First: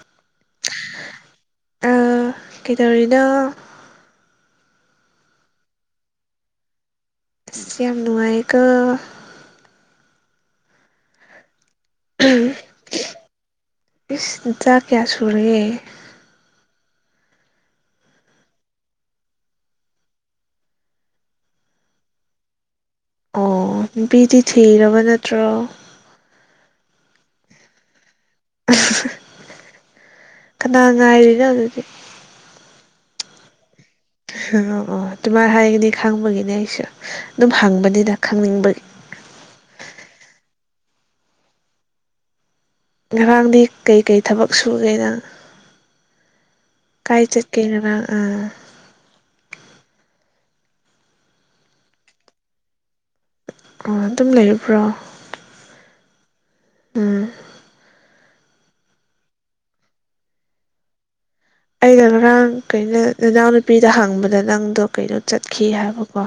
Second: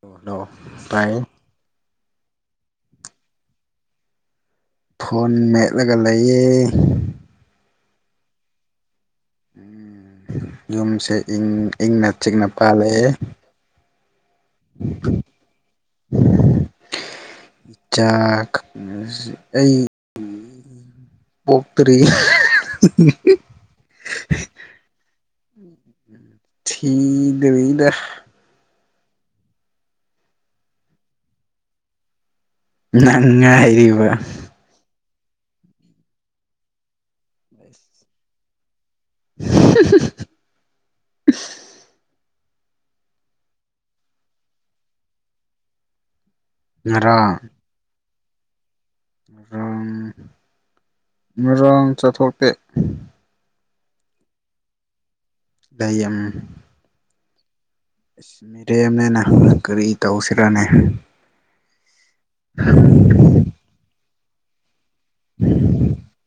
ꯍ ꯍꯜꯂꯣ ꯥꯏ ꯀꯩꯗꯧꯔꯤꯅ ꯐꯣꯟ ꯃꯦꯠꯂꯒ ꯂꯩꯌꯦ ꯌꯥꯝ ꯅꯨꯡꯉꯥꯏꯀ ꯎ ꯌꯨꯝꯁ ꯏꯪꯅ ꯆꯤꯡ ꯄꯥꯜ ꯂꯩꯦ ꯏꯁꯖ ꯀꯌꯥ ꯁꯨꯨꯔꯦ ꯏꯆꯥꯥꯛ ꯑꯩ ꯄꯣꯛꯔꯤ ꯑꯣ ꯅꯨꯄꯤꯗꯤ ꯊꯤꯔꯕ ꯅꯠꯇ꯭ꯔꯣ ꯀꯗꯕꯗ ꯀꯅꯥ ꯉꯥꯏꯔꯤꯅꯣ ꯑꯗꯨꯗꯤ ꯅꯉꯥꯏꯨ ꯑ ꯑꯗꯨꯃꯥꯏꯅ ꯍꯥꯏꯒꯅꯤ ꯈꯪꯕꯒꯤꯅꯦ ꯑꯩꯁꯨ ꯑꯗꯨꯝ ꯍꯪꯕꯅꯤꯅ ꯈꯪꯅꯤꯡꯕꯒꯤ [unintelligible] ꯉꯔꯥꯡꯗꯤ ꯀꯩꯀꯩ ꯊꯕꯛ ꯁꯨꯒꯦꯗꯪ ꯀꯥꯏ ꯆꯠ ꯀꯩꯅꯔ ꯑꯥ ꯔꯥꯡ ꯃꯔꯥꯡ ꯆꯠꯊꯣꯛꯇꯦ ꯑꯣ ꯑꯗꯨꯝ ꯂꯩꯨꯕ꯭ꯔꯣ ꯂꯩꯝ ꯎꯝ ꯑꯁ ꯃꯤꯔꯦꯝꯅꯦꯅ ꯀꯔꯤ ꯇꯧꯁꯤꯔꯅꯦ ꯑꯩꯅ ꯉꯔꯥꯡ ꯀꯩꯅꯣ ꯅꯅꯥꯎꯅꯨꯄꯤꯗ ꯍꯪꯕꯗ ꯅꯪꯗꯣ ꯀꯩꯅꯣ ꯆꯠꯈꯤ ꯍꯥꯏꯕꯀꯣ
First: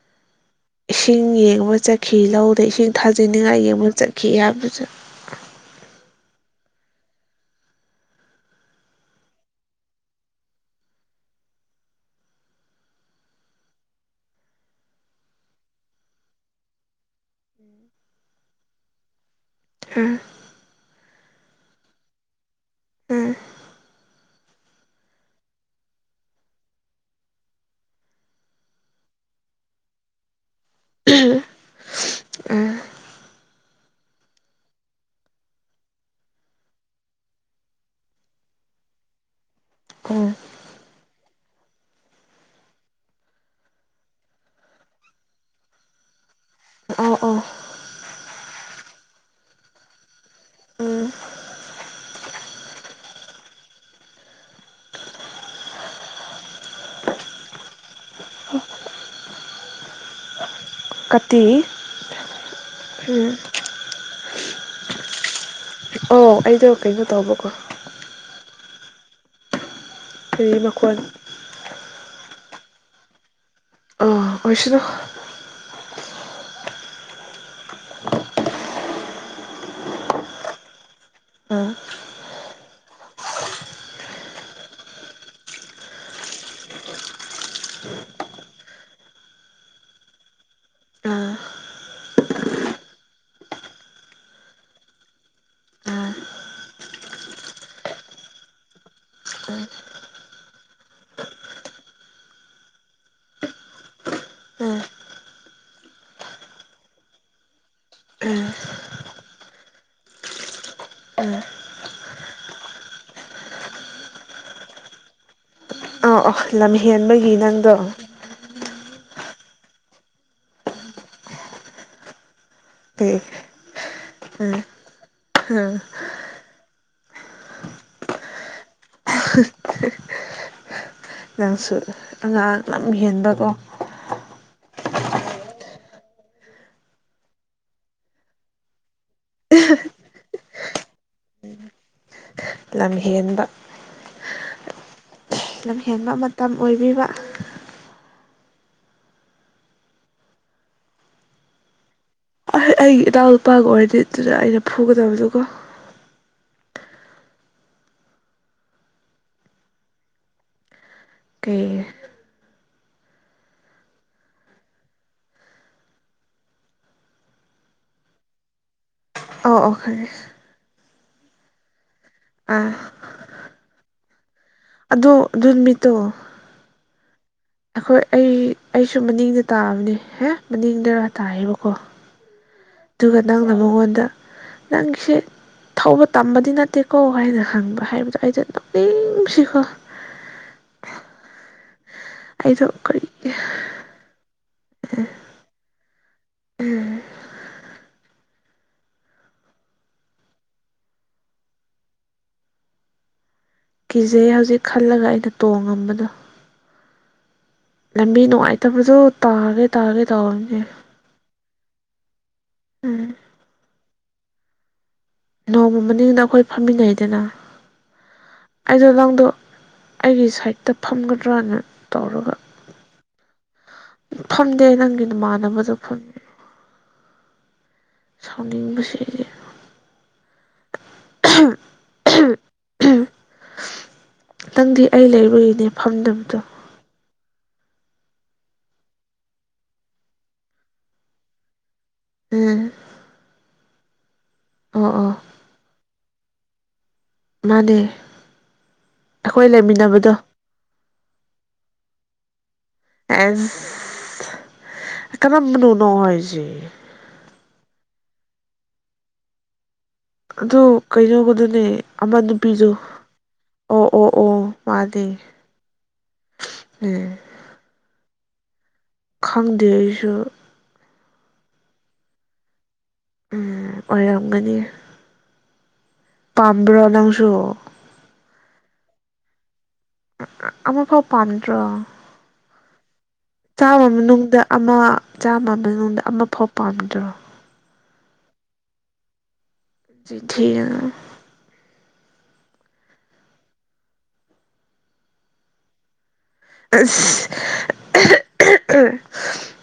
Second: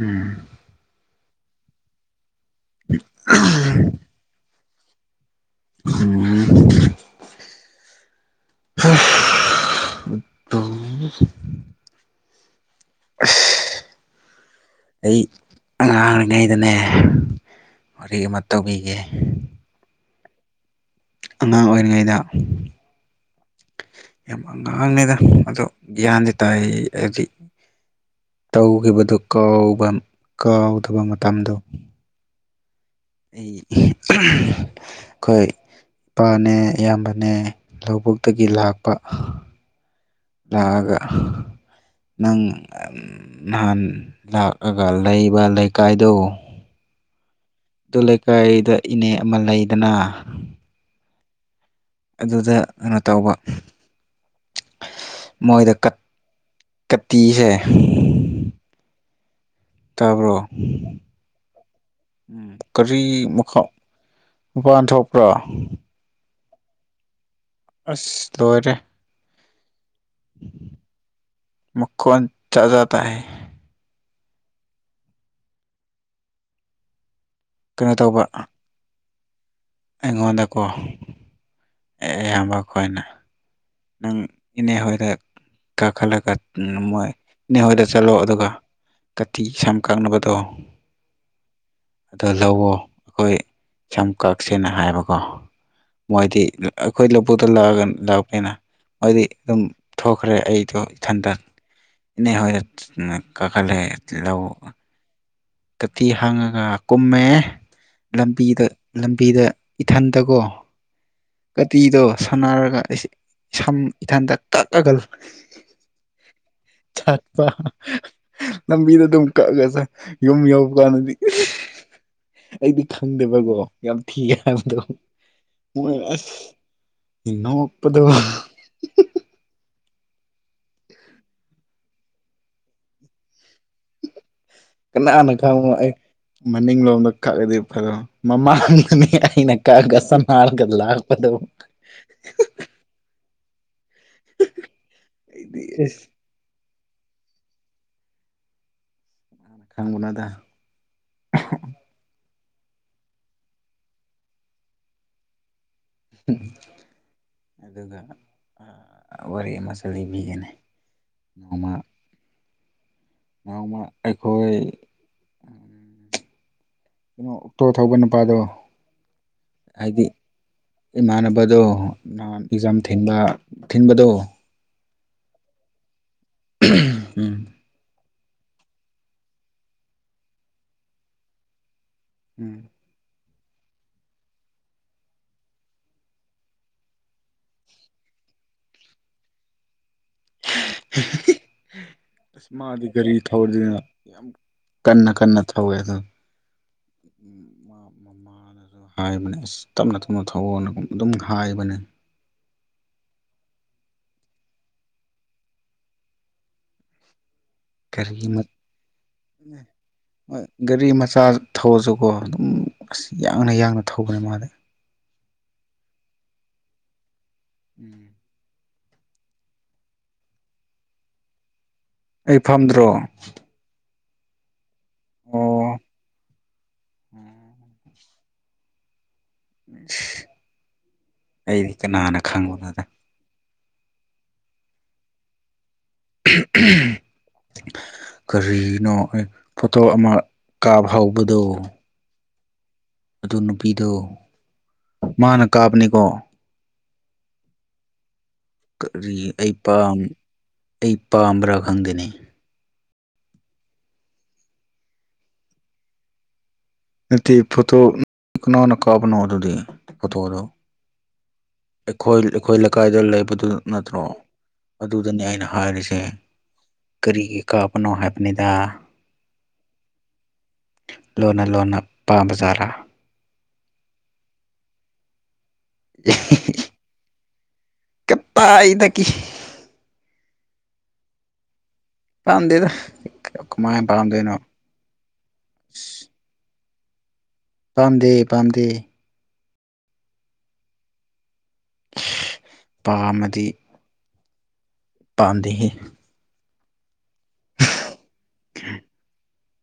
ꯎꯝ ꯏꯁꯤꯡ ꯌꯦꯡꯕ ꯆꯠꯈꯤ ꯂꯧꯗ ꯏꯁꯤꯡ ꯊꯥꯖꯤꯟꯅꯤꯡꯉꯥꯏ ꯌꯦꯡꯕ ꯆꯠꯈꯤ ꯍꯥꯏꯕꯁꯨ ꯎꯝ ꯎꯇꯣ [unintelligible] ꯑꯩ ꯉꯉꯥꯡꯔꯤꯉꯩꯗꯅꯦ ꯋꯥꯔꯤ ꯑꯃ ꯇꯧꯕꯤꯒꯦ ꯍꯝ ꯑꯉꯥꯡ ꯑꯣꯏꯔꯤꯉꯩꯗ ꯎꯝ ꯌꯥꯝ ꯑꯉꯥꯡꯅꯤꯗ ꯑꯗꯣ ꯒ꯭ꯌꯥꯟꯗꯤ ꯇꯥꯏ ꯍꯥꯏꯕꯗꯤ ꯇꯧꯈꯤꯕꯗꯨꯥꯎꯕ ꯀꯥꯎꯗꯕ ꯃꯇꯝꯗꯨ ꯎꯝ ꯑꯩ ꯑꯩꯈꯣꯏ ꯏꯄꯥꯅꯦ ꯏꯌꯥꯝꯕꯅꯦ ꯂꯧꯕꯨꯛꯇꯒꯤ ꯂꯥꯛꯄ ꯎꯝ ꯂꯒ ꯅꯪ ꯅꯍꯥꯟ ꯂꯥꯛꯑꯒ ꯂꯩꯕ ꯂꯩꯀꯥꯏꯗꯨꯣ ꯑ ꯑꯗꯨ ꯂꯩꯀꯥꯏꯗ ꯏꯅꯦ ꯑꯃ ꯂꯩꯗꯅ ꯎꯝ ꯑꯗꯨꯗ ꯀꯩꯅꯣ ꯇꯧꯕ ꯃꯣꯏꯗ ꯀꯠꯇꯤꯁꯦ ꯇꯥꯕ꯭ꯔꯣ ꯀꯇꯤ ꯎꯝ ꯀꯔꯤ ꯎꯝ ꯃꯈꯥ ꯃꯄꯥꯟ ꯊꯣꯛꯄ꯭ꯔꯥ ꯑꯣ ꯑꯩꯗꯣ ꯀꯩꯅꯣ ꯇꯧꯕꯀꯣ ꯑꯁ ꯂꯣꯏꯔꯦ ꯐ ꯃꯈꯣꯟ ꯆꯥꯖꯇꯥ ꯍ ꯑꯣꯏꯔꯁꯤꯅꯣ ꯀꯩꯅꯣ ꯇꯧꯕ ꯑꯦꯒꯣꯗꯀꯣ ꯑꯥ ꯑꯦ ꯑꯌꯥꯝꯕ ꯀꯣꯏꯅ ꯅꯪ ꯏꯅꯦ ꯍꯣꯏꯗ ꯀꯥꯈꯠꯂꯒ ꯃꯣꯏ ꯅꯅꯤꯍꯣꯏꯗ ꯆꯠꯂꯣ ꯑꯗꯨꯒ ꯀꯇꯤ ꯁꯝꯀꯛꯅꯕꯅꯕꯗꯣ ꯑꯥ ꯑꯗꯣ ꯂꯧꯋꯣ ꯑꯩꯈꯣꯏ ꯁꯝ ꯀꯛꯁꯦꯅ ꯍꯥꯏꯕꯀꯣ ꯑꯥ ꯃꯣꯏꯗꯤ ꯑꯩꯈꯣꯏ ꯂꯧꯕꯨꯛꯇ ꯂꯥꯛꯑꯒ ꯂꯥꯛꯄꯅꯤꯅ ꯃꯗꯤ ꯑꯗꯨꯝ ꯊꯣꯛꯈ꯭ꯔꯦ ꯑꯩꯗꯣ ꯏꯊꯟꯇꯟ ꯍ ꯀꯈꯜꯦ ꯂꯧ ꯎꯝ ꯎꯝ ꯀꯇꯤ ꯍꯥꯡꯉꯒ ꯀꯨꯝꯃꯦ ꯎꯝ ꯂꯝꯕꯤꯗ ꯂꯝꯕꯤꯗ ꯏꯊꯟꯗꯀꯣ ꯀꯥꯇꯤꯗꯣ ꯁꯥꯟꯅꯔꯒ ꯑꯩ ꯏꯁꯝ ꯏꯊꯟꯇ ꯀꯛꯑꯒꯜ ꯑꯧ ꯑꯥ ꯂꯝꯍꯦꯟꯕꯒꯤ ꯅꯪꯗꯣ ꯂꯝꯕꯤꯗ ꯑꯗꯨꯝ ꯀꯛꯑꯁ ꯌꯨꯝ ꯌꯎꯧꯕ ꯀꯥꯟꯗꯗꯤ ꯑꯩꯗꯤ ꯑꯦ ꯈꯪꯗꯦꯕꯀꯣ ꯌꯥꯝ ꯊꯤꯒ ꯎꯝ ꯍꯥꯏꯕꯗꯣ ꯎꯝ ꯃꯣꯏ ꯔꯁ ꯏꯟꯅꯣ ꯃꯄꯗ ꯅꯪꯁꯨ ꯑꯉꯥꯡ ꯑꯃ ꯌꯦꯟꯕꯀꯣ ꯀꯅꯥꯅ ꯈ ꯃꯅꯤꯡ ꯂꯣꯝꯗ ꯀꯥꯒꯗꯤ ꯐ ꯑꯗꯨꯣ ꯃꯃꯅꯤ ꯑꯩꯅ ꯀꯥꯒꯁꯝꯒꯗ ꯂꯥꯛꯄ ꯑꯣ ꯂꯝ ꯍꯦꯟꯕ ꯑꯩꯗꯤ ꯑꯁ ꯂꯝꯍꯦꯟꯕ ꯃꯇꯝ ꯑꯣꯏꯕꯤꯕ ꯅ ꯈꯪꯕꯅ ꯑꯗ ꯑꯍ ꯑꯩꯒꯤ ꯏꯅꯥꯎ ꯅꯨꯨꯄꯥꯒ ꯑꯣꯏꯔꯗꯤ ꯑꯗꯨꯗ ꯑꯩꯅ ꯐꯨꯒꯗꯕꯗꯨꯀꯣ ꯑꯗꯨꯒ ꯋꯥꯔꯤ ꯑꯃꯁꯨ ꯂꯤꯕꯤꯒꯅꯤ ꯀ ꯃ ꯑꯩꯈꯣꯏ ꯀꯩꯅꯣ ꯑꯣꯛꯇꯣ ꯊꯧꯕ ꯅꯨꯄꯥꯗꯣ ꯑꯣ ꯑꯣ ꯍꯥꯏꯗꯤ ꯈꯔꯦ ꯏꯃꯥꯟꯅꯕꯗꯣ ꯅꯍꯥꯟ ꯑꯥ ꯑꯦꯛꯖꯥꯝ ꯊꯤꯟꯕ ꯊꯤꯟꯕꯗꯣ ꯑꯗꯣ ꯑꯗꯨ ꯅꯨꯃꯤꯠꯇꯣ ꯎꯝ ꯍꯣꯏ ꯑꯩ ꯑꯩꯁꯨ ꯃꯅꯤꯡꯗ ꯇꯥꯕꯅꯦ ꯍꯦ ꯃꯅꯤꯡꯗꯔꯥ ꯇꯥꯏꯌꯦꯕꯀꯣ ꯎꯝ ꯑꯗꯨꯒ ꯅꯪꯖꯕꯣꯅꯗ ꯅꯪꯁ ꯊꯧꯕ ꯇꯝꯕꯗꯤ ꯅꯠꯇꯦꯀꯣ ꯍꯥꯏꯅ ꯍꯪꯕ ꯍꯥꯏꯕꯗꯣ ꯑꯩꯁꯦ ꯄꯨꯛꯅꯤꯡ ꯅꯨꯡꯁꯤꯈꯣ ꯑꯁ ꯑꯩꯗꯣ ꯃꯥꯗꯤ ꯀꯔꯤ ꯒꯥꯔꯤ ꯊꯧꯔꯤꯗꯅ ꯌꯥꯝ ꯀꯟꯅ ꯀꯟꯅ ꯊꯧꯋꯦ ꯑꯗ ꯎꯝ ꯃꯃꯥꯅ ꯍꯥꯏꯕꯅꯦ ꯑꯁ ꯇꯞꯅ ꯇꯞꯅ ꯊꯧꯑꯣꯅꯒ ꯑꯗꯨꯝ ꯍꯥꯏꯕꯅꯦ ꯀꯤꯖꯩ ꯍꯧꯖꯤꯛ ꯈꯜꯂꯒ ꯑꯩꯅ ꯇꯣꯡꯉꯝꯕꯗꯣ ꯒꯥꯔꯤ ꯂꯝꯕꯤ ꯅꯨꯡꯉꯥꯏꯇꯕꯗꯣ ꯇꯥꯒꯦ ꯇꯥꯒꯦ ꯇꯧꯔꯝꯅꯦ ꯒꯥꯔꯤ ꯃꯆꯥ ꯊꯧꯔꯁꯨꯀꯣ ꯑꯗꯨꯝ ꯎꯝ ꯑꯁ ꯌꯥꯡꯅ ꯌꯥꯡꯅ ꯊꯧꯕꯅꯦ ꯃꯥꯗꯤ ꯅꯣꯡꯃ ꯃꯅꯤꯡꯗ ꯑꯩꯈꯣꯏ ꯐꯝꯃꯤꯟꯅꯩꯗꯅ ꯎꯝ ꯑꯩꯗꯣ ꯂꯪꯗꯣ ꯑꯩꯒꯤ ꯁꯥꯏꯠꯇ ꯐꯝꯒꯗ꯭ꯔꯥꯅ ꯑꯩ ꯐꯝꯗ꯭ꯔꯣ ꯐꯝꯗꯦ ꯅꯪꯒꯤ ꯑꯣ ꯅꯃꯥꯟꯅꯕꯗꯨ ꯐꯉꯤ ꯁꯥꯎꯅꯤꯡꯕꯁꯦ ꯑꯩꯗꯤ ꯏꯁ ꯑꯩꯗꯤ ꯀꯅꯥꯅ ꯈꯪꯕꯨꯅꯣꯗ ꯅꯪꯗꯤ ꯑꯩ ꯂꯩꯔꯨꯒꯤꯅꯦ ꯐꯝꯗꯕꯗꯣ ꯀꯔꯤꯅꯣ ꯑꯩ ꯄꯣꯇꯣ ꯑꯃ ꯀꯥꯕ ꯍꯧꯕꯗꯣ ꯎꯝ ꯑꯗꯨ ꯅꯨꯄꯤꯗꯣ ꯑꯣ ꯑꯣ ꯃꯥꯅ ꯀꯥꯞꯕꯅꯤꯀꯣ ꯃꯥꯅꯦ ꯀꯔꯤ ꯑꯩꯈꯣꯏ ꯑꯩ ꯄꯥꯝ ꯂꯩꯃꯤꯟꯅꯕꯗꯣ ꯑꯩ ꯄꯥꯝꯕ꯭ꯔꯥ ꯈꯪꯗꯦꯅꯦ ꯑꯦꯁ ꯀꯔꯝꯕꯅꯣ ꯂꯧ ꯍꯥꯏꯁꯦ ꯅꯠꯇꯦ ꯐꯣꯇꯣ ꯀꯅꯥꯅ ꯀꯥꯕꯅ ꯑꯗꯨꯗꯤ ꯐꯣꯇꯣꯇꯣ ꯑꯗꯨꯗꯤ ꯐꯣꯇꯣ ꯍꯩꯅꯤꯪꯂꯣꯠꯇꯣ ꯑꯩꯈꯣꯏ ꯑꯩꯈꯣꯏ ꯂꯩꯀꯥꯏꯗ ꯂꯩꯕꯗꯨ ꯑꯣ ꯅꯠꯇ꯭ꯔꯣ ꯑꯣ ꯑꯣ ꯃꯥꯅꯦ ꯑꯗꯨꯗꯅꯤ ꯑꯩꯅ ꯍꯥꯏꯔꯤꯁꯦ ꯎꯝ ꯀꯔꯤꯒꯤ ꯀꯥꯄꯅꯣ ꯍꯥꯏꯕꯅꯤꯗ ꯈꯪꯗꯦ ꯑꯩꯁꯨ ꯂꯣꯟꯅ ꯂꯣꯟꯅ ꯄꯥꯝꯕ ꯖꯥꯔꯥ ꯎꯝ ꯑꯣꯏꯔꯝꯒꯅꯤ ꯄꯥꯝꯕ꯭ꯔꯅꯥꯥꯡꯁꯨ ꯇꯥꯏ ꯑꯩꯅꯥ ꯒꯤ ꯑꯥ ꯑꯥ ꯑꯥ ꯑꯃꯐꯥꯑꯣ ꯄꯥꯟꯗ꯭ꯔ ꯂꯝꯗꯦꯗꯥ ꯆꯥꯝꯃ ꯃꯅꯨꯡꯗ ꯑꯃ ꯆꯥꯝꯃ ꯃꯅꯨꯡꯗ ꯑꯃ ꯐꯥꯎ ꯄꯥꯝꯗ꯭ꯔꯣ ꯄꯥꯝꯗꯦ ꯄꯥꯝꯗꯦ [unintelligible] ꯄꯥꯝꯃꯗꯤ ꯄꯥꯟꯗꯦ ꯍꯦ ꯏꯁ ꯍꯦ ꯍꯦ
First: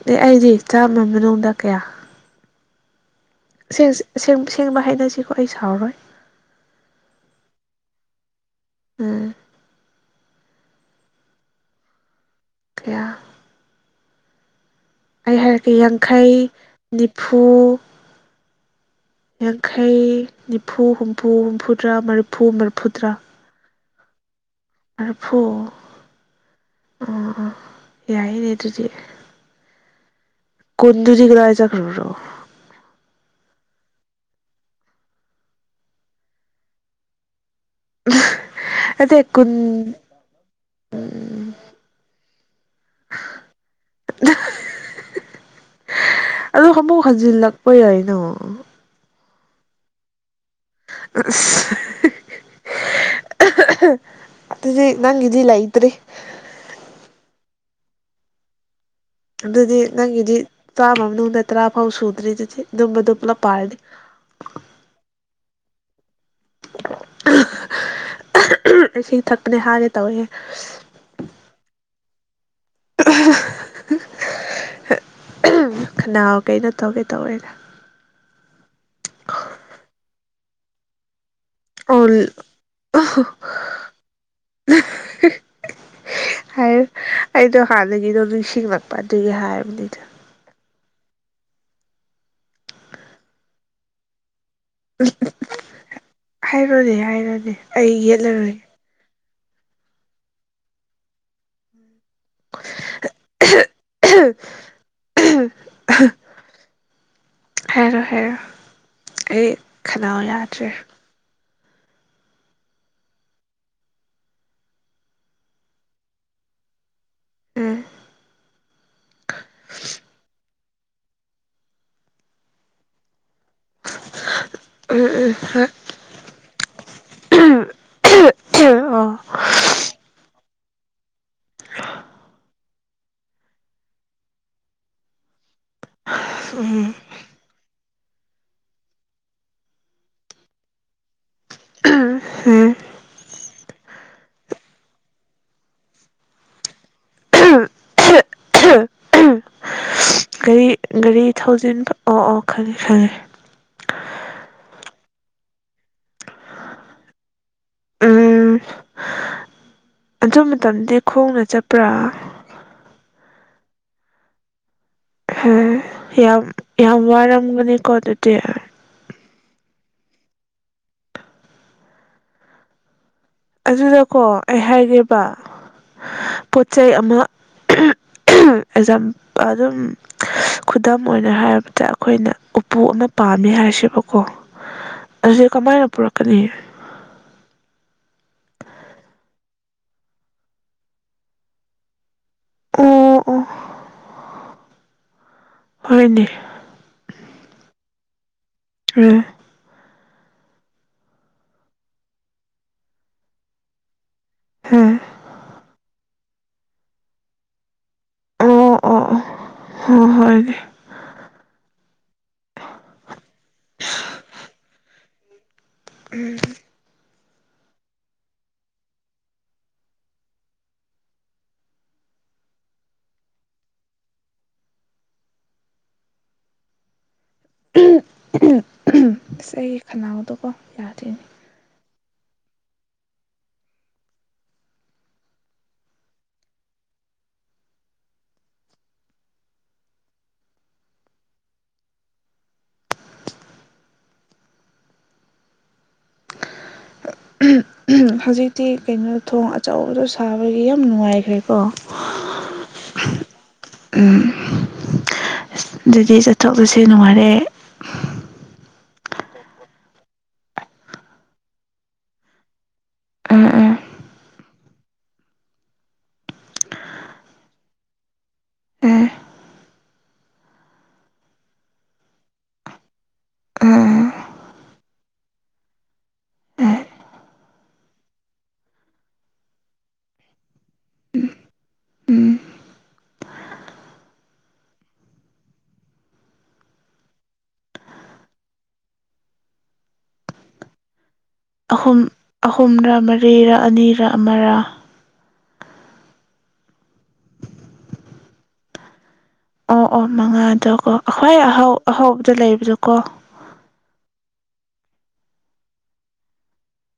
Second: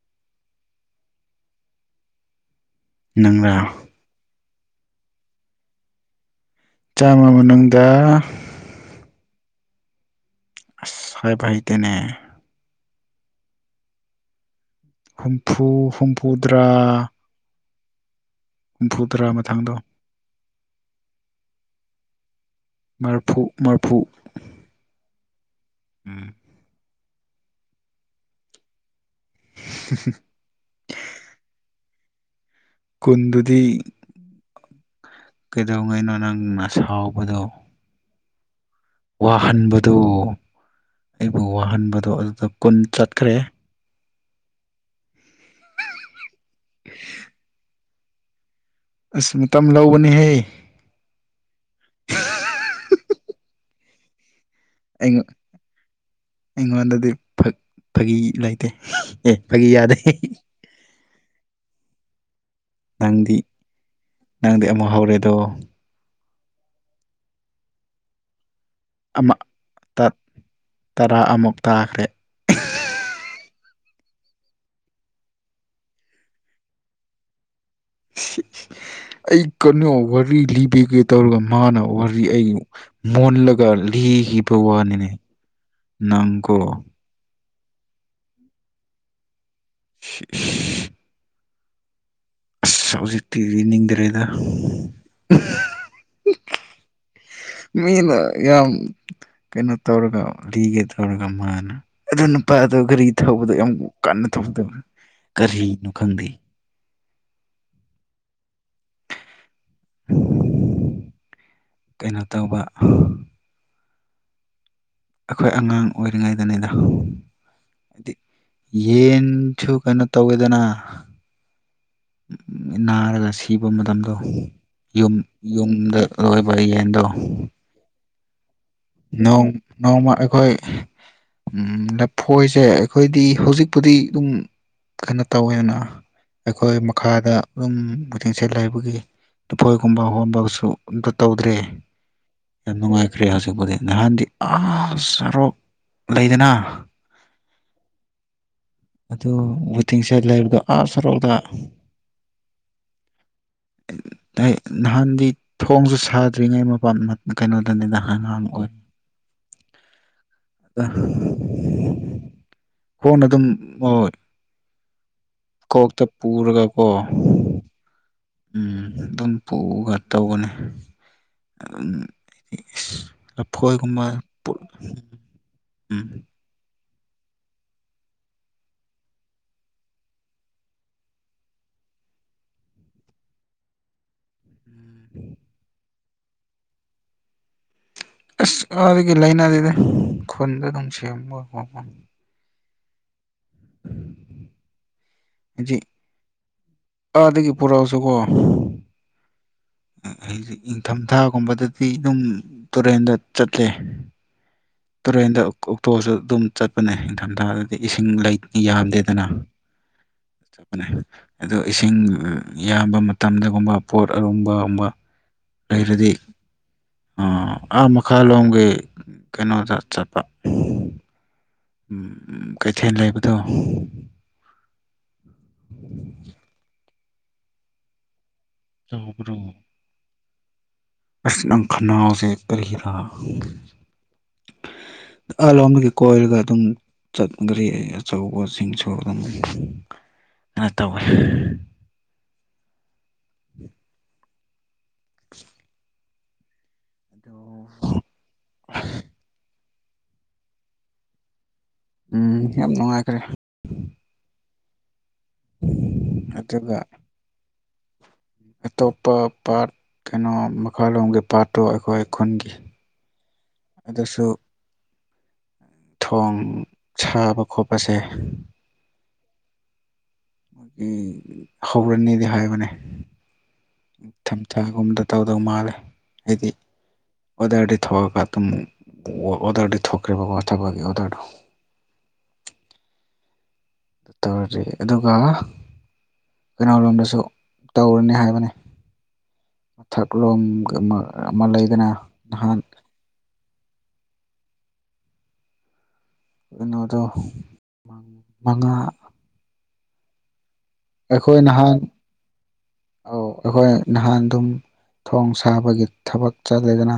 ꯍꯦꯛ ꯑꯦ ꯑꯩꯗꯤ ꯆꯥꯝꯃ ꯃꯅꯨꯡꯗ ꯀꯌꯥ ꯅꯪꯔ ꯁꯦꯡꯕ ꯍꯥꯏꯅꯁꯤꯀꯣ ꯑꯩ ꯁꯥꯎꯔꯔꯣꯏ ꯆꯥꯝꯃ ꯃꯅꯨꯡꯗ ꯎꯝ ꯑꯁ ꯍꯥꯏꯕ ꯍꯩꯇꯦꯅꯦ ꯀꯌꯥ ꯑꯩ ꯍꯥꯏꯔꯛꯀꯦ ꯍꯨꯝꯐꯨ ꯌꯥꯡꯈꯩ ꯍꯨꯝꯐꯨꯇꯔꯥ ꯅꯤꯐꯨ ꯍꯨꯝꯐꯨ ꯇꯔꯥ ꯃꯊꯪꯗꯣ ꯌꯥꯡꯈꯩ ꯅꯤꯐꯨ ꯍꯨꯝꯐꯨ ꯍꯨꯝꯐꯨꯇꯔꯥ ꯃꯔꯤꯐꯨ ꯃꯔꯤꯐꯨꯇꯔꯥ ꯐꯨ ꯃꯔꯤꯐꯨ ꯑꯥ ꯑꯥ ꯌꯥꯏꯅꯦ ꯑꯗꯨꯗꯤ ꯍꯨꯝ ꯍꯨꯝ ꯀꯟꯗꯨꯗꯤꯒ ꯂꯥꯏ ꯆꯈ꯭ꯔ꯭ꯔꯣ ꯀꯨꯟꯗꯨꯗꯤ ꯀꯩꯗꯧꯉꯩꯅꯣ ꯅꯪꯅ ꯁꯥꯎꯕꯗꯣ ꯑ ꯋꯥꯍꯟꯕꯗꯨꯣ ꯑꯩꯕꯨ ꯋꯥꯍꯟꯕꯗꯣ ꯑꯗꯨꯗ ꯀꯨꯟ ꯆꯠꯈ꯭ꯔꯦ ꯑꯂ ꯍꯃꯨꯛ ꯍꯖꯤꯜꯂꯛꯄ ꯌꯥꯏꯅ ꯑꯁ ꯃꯇꯝ ꯂꯧꯕꯅꯦꯍꯦ ꯑ ꯑꯗꯤ ꯑꯩꯉꯣꯟ ꯅꯪꯤꯗꯤꯂ ꯏꯇꯦ ꯑꯩꯉꯣꯟꯗꯗꯤ ꯐꯛ ꯐꯥꯒꯤ ꯂꯩꯇꯦ ꯑꯦ ꯐꯥꯒꯤ ꯑꯗꯨꯗꯤ ꯌꯥꯗꯦ ꯅꯪꯒꯤꯗꯤ ꯆꯥꯝꯃ ꯃꯅꯨꯡꯗ ꯇꯔꯥ ꯐꯥꯎ ꯁꯨꯗ꯭ꯔꯤ ꯑꯗꯨꯗꯤ ꯅꯨꯝꯝꯕꯗꯣ ꯅꯪꯗꯤ ꯄꯨꯂꯞ ꯄꯥꯔꯅꯤ ꯅꯪꯗꯤ ꯑꯃꯨꯛ ꯍꯧꯔꯦꯗꯣ [inaudible] ꯁꯤ ꯑꯃ ꯊꯛꯄꯅꯦ ꯍꯥꯏꯒꯦ ꯇꯧꯏꯦ ꯇꯔꯥ ꯑꯃꯨꯛ ꯇꯥꯈ꯭ꯔꯦ ꯑ ꯈꯅꯥꯎ ꯀꯩꯅꯣ ꯇꯧꯒꯦ ꯇꯧꯔꯦꯅ ꯑꯩ ꯀꯩꯅꯣ ꯋꯥꯔꯤ ꯂꯤꯕꯤꯒꯦ ꯇꯧꯔꯒ ꯃꯥꯅ ꯑꯣ ꯋꯥꯔꯤ ꯑꯩ ꯃꯣꯜꯂꯒ ꯂꯤꯈꯤꯕ ꯋꯥꯅꯤꯅꯦ ꯅꯪꯀꯣ ꯍꯥꯏꯌꯨ ꯑꯩꯗꯣ ꯍꯥꯟꯅꯒꯤꯗꯣ ꯅꯤꯡꯁꯤꯡꯂꯛꯄ ꯑꯗꯨꯒꯤ ꯍꯥꯏ [inaudible] ꯑꯁ ꯍꯧꯖꯤꯛꯇꯤꯗꯤ ꯅꯤꯡꯗ꯭ꯔꯦꯗ ꯍꯥꯏꯔꯣꯅꯦ ꯍꯥꯏꯔꯣꯅꯦ ꯑꯩ ꯃꯤꯅ ꯌꯦꯠꯂꯔꯣꯏꯒꯦ ꯌꯥꯝ ꯀꯩꯅꯣ ꯇꯧꯔꯒ ꯂꯤꯒꯦ ꯇꯧꯔꯒ ꯃꯥꯅ ꯑꯗꯨ ꯅꯨꯄꯥꯗꯣ ꯒꯥꯔꯤ ꯊꯧꯕꯗꯣ ꯌꯥꯝ ꯀꯥꯟꯅ ꯊꯧꯕꯗꯕ ꯀꯔꯤꯅꯣ ꯈꯪꯗꯦ ꯍꯥꯏꯔꯣ ꯍꯥꯏꯔꯣ ꯑꯩ ꯈꯗꯥꯎ ꯌꯥꯗ꯭ꯔꯦ ꯀꯩꯅꯣ ꯇꯧꯕ ꯑꯩꯈꯣꯏ ꯑꯉꯥꯡ ꯑꯣꯏꯔꯤꯉꯩꯗꯅꯦꯗ ꯎꯝ ꯍꯥꯏꯗꯤ ꯌꯦꯟ ꯁꯨꯨ ꯀꯩꯅꯣ ꯇꯧꯋꯦꯗꯅ ꯅꯥꯔꯒ ꯁꯤ ꯊꯤꯕ ꯃꯇꯝꯗꯣ ꯌꯨꯝ ꯌꯨꯝꯗ ꯂ ꯑꯣꯏꯣꯏꯕ ꯌꯦꯟꯗꯣ ꯑꯣ ꯅꯣꯡ ꯅꯣꯡꯃ ꯑꯩꯈꯣꯏ ꯎ ꯂꯐꯣꯏꯁꯦ ꯑꯩꯈꯣꯏꯗꯤ ꯍꯧꯖꯤꯛꯄꯨꯗꯤ ꯑꯗꯨꯝ ꯀꯟꯅꯣ ꯇꯧꯋꯦꯗꯅ ꯑꯩꯈꯣꯏ ꯎꯝ ꯃꯈꯥꯗ ꯑꯗꯨꯨꯝꯕꯨꯗꯤꯡꯁꯠ ꯂꯩꯕꯒꯤ ꯂꯨꯐꯣꯏꯒꯨꯝꯕ ꯍꯣꯟꯕꯁꯨ ꯑꯗꯨꯝ ꯇꯧꯗ꯭ꯔꯔꯤ ꯎꯝ ꯌꯥꯝꯅꯨꯡꯉꯥꯏꯈ꯭ꯔꯔꯤ ꯍꯥꯏꯁꯨꯕꯨꯗꯤ ꯅꯍꯥꯟꯗꯤ ꯑꯥ ꯁꯔꯣꯛ ꯂꯩꯗꯅ ꯑ ꯊꯤꯡꯁꯦ ꯂꯩꯕꯗꯣ ꯒꯥꯔꯤ ꯑꯥ ꯁꯔꯣꯛꯗ ꯒꯥꯔꯤ ꯊꯧꯖꯤꯟ ꯑꯣ ꯑꯣ ꯈꯪꯉꯦ ꯈꯪꯉꯦ ꯅꯍꯥꯟꯗꯤ ꯊꯣꯡꯁꯨ ꯁꯥꯗ꯭ꯔꯤꯉꯩ ꯃꯄ ꯀꯩꯅꯣꯗꯅꯤ ꯅꯍꯥꯟꯉꯥꯡ ꯎꯝ ꯑꯣꯏ ꯑꯗꯨ ꯃꯇꯝꯗꯤ ꯈꯣꯡꯅ ꯆꯠꯄ꯭ꯔꯥ ꯐꯣꯟ ꯑꯗꯨꯝ ꯑꯣꯏ ꯍ ꯌꯥꯝ ꯌꯥꯝ ꯌꯥꯝ ꯋꯥꯔꯝꯒꯅꯤ ꯀꯣ ꯑꯗꯨ ꯎꯝ ꯑꯗꯨꯝ ꯄꯨꯒ ꯇꯧꯕꯅꯦ ꯑꯗꯨꯝ ꯂꯐꯣꯏꯒꯨꯝꯕ ꯑꯗꯨꯗꯀꯣ ꯑꯩ ꯍꯥꯏꯒꯦꯕ ꯎꯝ ꯄꯣꯠ ꯆꯩꯩ ꯑꯃ ꯑꯦꯛꯖꯥꯝ ꯑꯗꯨꯝ ꯈꯨꯗꯝ ꯑꯣꯏꯅ ꯍꯥꯏꯔꯕꯗ ꯑꯩꯈꯣꯏꯅ ꯎꯄꯨꯅ ꯄꯥꯝ ꯄꯥꯝꯃꯦ ꯍꯥꯏꯁꯦꯕꯀꯣ ꯑꯗꯨꯗꯤ ꯀꯃꯥꯏꯅ ꯄꯨꯔꯛꯀꯅꯤ ꯑꯁ ꯑꯗꯨꯒꯤ ꯂꯩꯥꯏꯅꯔꯤꯗ ꯈꯨꯟꯗ ꯑꯗꯨꯝ ꯁꯦꯝꯕ ꯈꯣꯠꯄ ꯎꯝ ꯍꯧꯖꯤꯛ ꯍꯗꯤ ꯑꯥꯗꯒꯤ ꯄꯨꯔꯛꯎꯁꯨꯀꯣ ꯎꯝ ꯅꯤꯡꯪꯊꯝꯊꯥꯒꯨꯝꯕꯗꯗꯤ ꯑꯗꯨꯝ ꯇꯨꯔꯦꯟꯗ ꯆꯠꯂꯦ ꯎꯝ ꯇꯨꯔꯦꯟꯗ ꯑꯣꯛꯇꯣꯁꯨ ꯑꯗꯨꯝ ꯆꯠꯄꯅꯦ ꯅꯤꯡꯪꯊꯝꯊꯥ ꯑ ꯏꯁꯤꯡ ꯂꯩ ꯑꯣ ꯑꯣ ꯑꯣ ꯌꯥꯝꯗꯦꯗꯅ ꯍꯣꯏ ꯍꯣꯏꯅꯦ ꯑꯗꯨ ꯏꯁꯤꯡ ꯌꯥꯝꯕ ꯃꯇꯝꯗꯒꯨꯝꯕ ꯄꯣꯠ ꯑꯔꯨꯝꯕꯒꯨꯝꯕ ꯎꯝ ꯑꯣ ꯑꯥ ꯃꯈꯥ ꯂꯣꯝꯒꯤ ꯀꯩꯅꯣꯗ ꯆꯠꯄ ꯎꯝ ꯀꯩꯊꯦꯜ ꯂꯩꯕꯗꯣ ꯇꯧꯕ꯭ꯔꯣ ꯁ ꯑꯩꯒꯤ ꯈꯅꯥꯎꯗꯣꯀꯣ ꯌꯥꯗ꯭ꯔꯤꯅꯦ ꯑꯁ ꯅꯪ ꯈꯅꯥꯎꯁꯦ ꯀꯔꯤꯔꯥ ꯑ ꯂꯝꯕꯒꯤ ꯀꯣꯏꯔꯒ ꯑꯗꯨꯝ ꯆꯠꯈ꯭ꯔꯔꯤ ꯑꯩ ꯑꯆꯧꯕꯁꯤꯡꯁꯨ ꯑꯗꯨꯝ ꯑ ꯇꯧꯕ [inaudible] [unintelligible] ꯑꯗꯣ ꯍꯧꯖꯤꯛꯇꯤ ꯀꯩꯅꯣ ꯊꯣꯡ ꯑꯆꯧꯕꯗꯣ ꯁꯥꯕꯒꯤ ꯌꯥꯝ ꯅꯨꯡꯉꯥꯏꯈ꯭ꯔꯦ ꯎꯝ ꯌꯥꯝ ꯅꯨꯡꯉꯥꯏꯈ꯭ꯔꯦ ꯑ ꯑꯗꯨꯗꯤ ꯑꯗꯨꯒ ꯆꯠꯊꯣꯛꯂꯁꯨ ꯅꯨꯡꯉꯥꯏꯔꯑꯦ ꯑꯇꯣꯞꯄ ꯄꯥꯠ ꯀꯩꯅꯣ ꯃꯈꯥꯂꯣꯝꯒꯤ ꯄꯥꯠꯇꯣ ꯑꯩꯈꯣꯏ ꯈꯨꯟꯒꯤ ꯑ ꯎꯝ ꯑꯗꯨꯁꯨ ꯊꯣꯡ ꯁꯥꯕ ꯈꯣꯠꯄꯁꯦ ꯎꯝ ꯍꯒꯨꯔꯥꯅꯤꯅꯤꯗꯦꯍꯥꯏ ꯃ ꯎꯝ ꯊꯝꯊꯥꯒꯨꯝꯗ ꯇꯧꯗꯧ ꯃꯥꯜꯂꯦ ꯍꯥꯏꯗꯤ ꯎꯝ ꯑꯣꯗꯔꯗꯤ ꯊꯑ ꯀ ꯇ ꯑꯣꯔꯗꯔꯗꯤ ꯊꯣꯛꯈ꯭ꯔꯦꯕꯕꯥꯥ ꯊꯕꯒꯤ ꯑꯣꯗꯔꯗꯨꯣ ꯎꯝ ꯇꯧꯔꯤ ꯑꯗꯨꯒ ꯀꯅꯥ ꯂꯣꯝꯗꯁꯨ ꯇꯧꯔꯅꯤ ꯍꯥꯏꯕꯅꯤ ꯃꯊꯛꯂꯣꯝ ꯑꯃ ꯂꯩꯗꯅ ꯅꯍꯥꯟ ꯑꯍꯨꯝꯔ ꯃꯔꯤꯔ ꯑꯅꯤꯔ ꯑꯃꯔꯥ ꯀꯩꯅꯣꯗꯣ ꯃꯉꯥ ꯑꯣ ꯑꯣ ꯃꯉꯥꯗꯣꯀꯣ ꯑꯩꯈ꯭ꯋꯥꯏ ꯑꯩꯈꯣꯏ ꯑꯍꯧ ꯅꯍꯥꯟ ꯑꯍꯧꯕꯗ ꯂꯩꯕꯗꯣꯀꯣ ꯑꯧ ꯑꯩꯈꯣꯏ ꯅꯍꯥꯟ ꯑꯗꯨꯝ ꯊꯣꯡ ꯁꯥꯕꯒꯤ ꯊꯕꯛ ꯆꯠꯂꯗꯅ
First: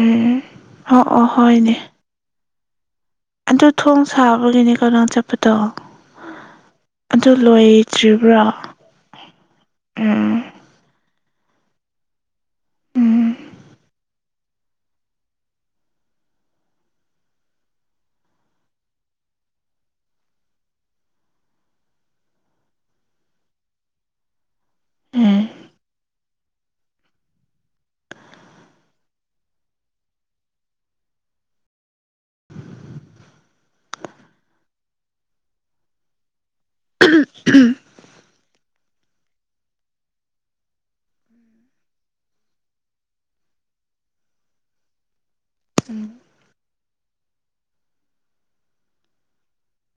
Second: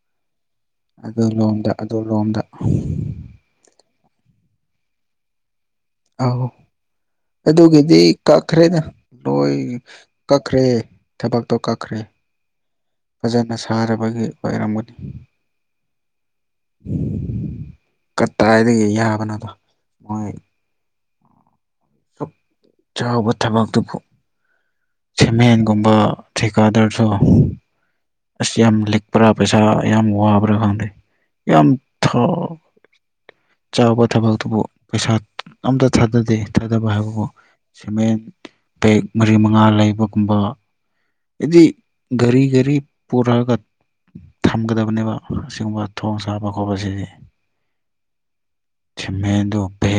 ꯎꯝ ꯑꯣ ꯑꯗꯨ ꯑꯣ ꯂꯣꯝꯗ ꯍꯣꯏꯅꯦ ꯑꯗꯨ ꯂꯣꯝꯗ ꯑꯗꯨ ꯊꯣꯡ ꯁꯥꯕꯒꯤꯅꯦ ꯀꯗꯣ ꯆꯠꯄꯗꯣ ꯑ ꯑꯗꯨ ꯑꯗꯨꯒꯤꯗꯤ ꯂꯣꯏꯗ꯭ꯔꯤꯕ꯭ꯔꯥ ꯀꯛꯈ꯭ꯔꯦꯗ ꯅꯣꯏ ꯎꯝ ꯀꯛꯈ꯭ꯔꯦ ꯊꯕꯛꯇꯣ ꯀꯛꯈ꯭ꯔꯦ ꯎꯝ ꯐꯖꯅ ꯁꯥꯔꯕꯒꯤ ꯑꯣꯏꯔꯝꯒꯅꯤ ꯀꯗꯥꯏꯗꯒꯤ ꯌꯥꯕꯅꯗꯣ ꯃꯣꯏ ꯁꯛ ꯆꯥꯎꯕ ꯊꯕꯛꯇꯨꯕꯨ ꯎꯝ ꯁꯃꯦꯟꯒꯨꯝꯕ ꯊꯤꯀꯥꯗꯔꯁꯨ ꯑꯁ ꯌꯥꯝ ꯂꯤꯛꯄ꯭ꯔꯥ ꯄꯩꯁꯥ ꯌꯥꯝ ꯋꯥꯕ꯭ꯔꯥ ꯈꯪꯗꯦ ꯌꯥꯝꯝꯊ ꯆꯥꯎꯕ ꯊꯕꯛꯇꯨꯕꯨ ꯄꯩꯁꯥ ꯑꯝꯇ ꯊꯥꯗꯗꯦ ꯊꯥꯗꯕ ꯍꯥꯏꯕꯨ ꯁꯃꯦꯟ ꯦꯛ ꯃꯔꯤ ꯃꯉꯥ ꯂꯩꯕꯒꯨꯝꯕ ꯍꯥꯏꯗꯤ ꯒꯥꯔꯤ ꯒꯥꯔꯤ ꯄꯨꯔꯒꯠ ꯊꯝꯒꯗꯕꯅꯦꯕ ꯑꯁꯤꯒꯨꯝꯕ ꯎꯝ ꯊꯣꯡ ꯁꯥꯕ ꯈꯣꯠꯄ ꯁꯤꯗꯤ ꯊꯤ ꯃꯦꯟ ꯗꯣ ꯕꯦꯛ